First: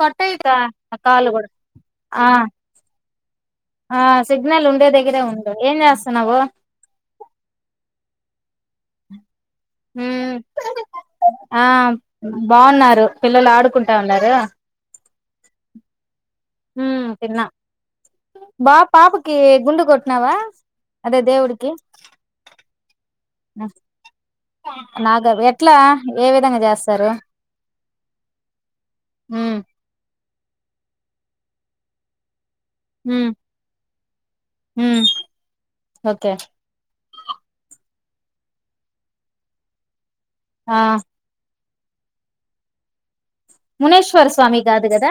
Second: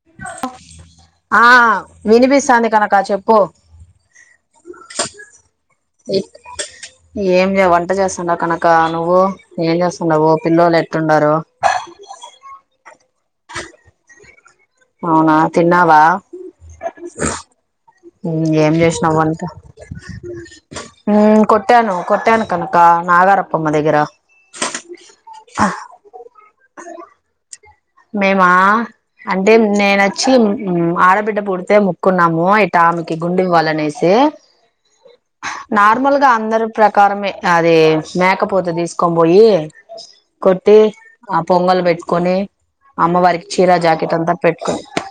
కొట్టాయి కాలు ఆ కూడా ఆ వినిపిస్తాంది కనక చెప్పు ఆ సిగ్నల్ ఉండే దగ్గరే ఉండు ఏం చేస్తున్నావు కన్నకనక నువ్వు పం సేతనవు మ్మ్ పిల్లోలు ఎట్టుండారు ఆ బాగున్నారు పిల్లలు ఆడుకుంటా ఉన్నారు అవునా తిన్నావా హమ్ తిన్న ఏం బా చేసినావు పాపకి వంట గుండు కొట్టినావా అదే దేవుడికి కొట్టాను కొట్టాను కనక నాగారప్పమ్మ దగ్గర నాగ ఎట్లా ఏ విధంగా చేస్తారు మేమా అంటే మ్మ్ నేను ఆడబిడ్డ పోడితే ముకున్నామో త ఆమెకి మ్మ్ గుండివ్వాలనేసి స మ్మ్ నార్మల్ గా ఓకే అందరు ప్ర ప్రకారంమే అది మేకపోతు తీసుకొని పోయి కొట్టి ఆ పొంగలు పెట్టుకొని అమ్మవారికి చీరా జాకెట్ మునేశ్వర అంతా స్వామి పెట్టుకుని కాదు కదా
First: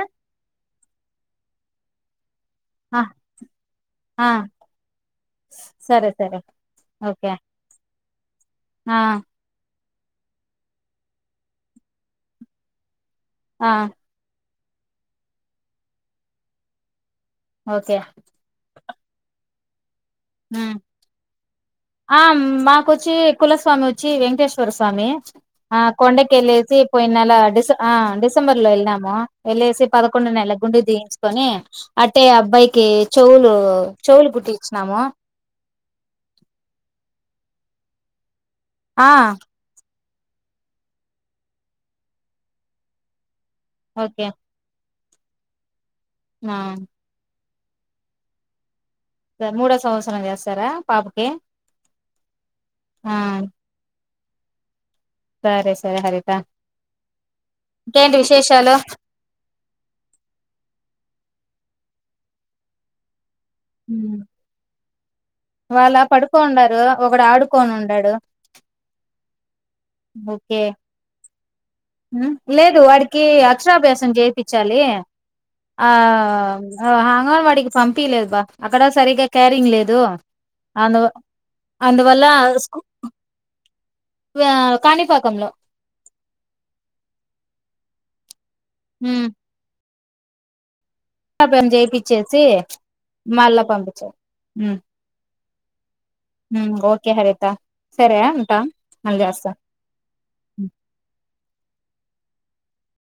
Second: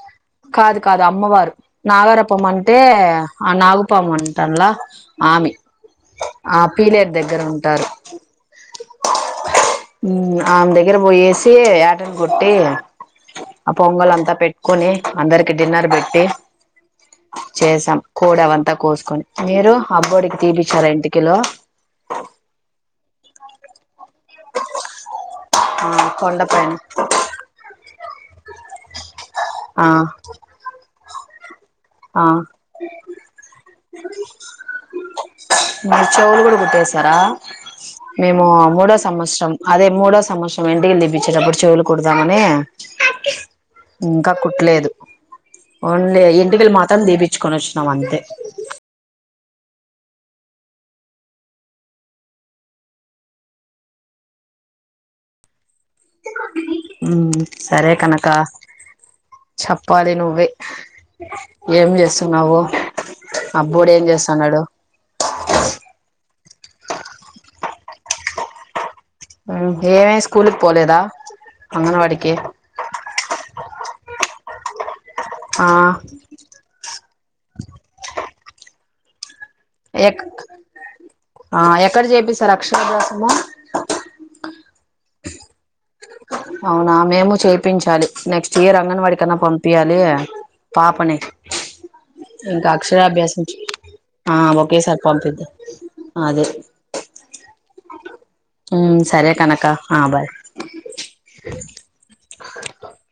కాదు కాదు అమ్మవారు నాగరపం అంటే ఆ నాగపాము ఆ అంటలా ఆమె సరే సరే ఆ పీలేరు ఓకే దగ్గర ఉంటారు ఆ ఆమె దగ్గర పోయేసి వేటని కొట్టి ఆ పొంగల్ అంతా పెట్ కుని అందరికి డిన్నర్ పెట్టి ఓకే చేసాం కూడవంతా కోసుకొని మీరు అబ్బోడికి ఉమ్ తీపిచ్చారా ఇంటికిలో ఆ మాకు వచ్చి కులస్వామి వచ్చి వెంకటేశ్వర స్వామి ఆ కొండకి కొండ పైన వెళేసి పోయిన నెల డిస ఆ డిసెబర్ లో వెళ్ళాము వెళ్లేసి ఆ పదకొండు నెల గుం తీయించుకొని ఆ అంటే అబ్బాయికి చెవులు చెవులు కట్టించి ఇచ్చినాము మీరుచవులు కూడా కుట్టేస్తారా మే మూడో ఆ సంవత్సరం అదే మూడో సంవత్సరం ఎన్నికలు తిప్పించేటప్పుడు చెవులు కుడదామని ఓకే ఇంకా కుట్లేదు ఓన్లీ ఆ ఎంటిక మా పించుకొని వచ్చినాం అంతే మూడో సంవత్సరం చేస్తారా పాపకి ఆ సరే సరే హరిత ఉ సరే ఇంకేంటి కనక విశేషాలు చెప్పాలి నువ్వే ఏం చేస్తున్నావు అబ్బోడు ఏం చేస్తున్నాడు వాళ పడు కోన్డారు ఒకడు ఆడుకొని ఉండడు ఏమే స్కూల్కి పోలేదా అంగన్వాడికి లేదు వాడికి అక్షరాభ్యాసం చేపించాలి ఆ హ వాడికి పంపియలేదు అబ్బా అక్కడ సరిగ్గా క్యారింగ్ లేదు ఎక్ అందు ఆ ఎక్కడ కుఅందువల్ల చేపిస్తారు స్కూల్ అక్షరాభ్యాసము కాణిపా కంలో అవునా మేము చేపించాలి నెక్స్ట్ తీరా అంగన్వాడి ఉమ్ కన్నా పంపింయాలి పాపనే చేపిచ్చేసి ఇంకా అక్షరాభ్యాసం చే మళ్ళా పంపించారు ఒకేసారి పంపిద్ద ఊ ఓకే హరిత సరే ఉంటా ఉ మళ్ళీ సరే చేస్తా కనక ఆ బాయ్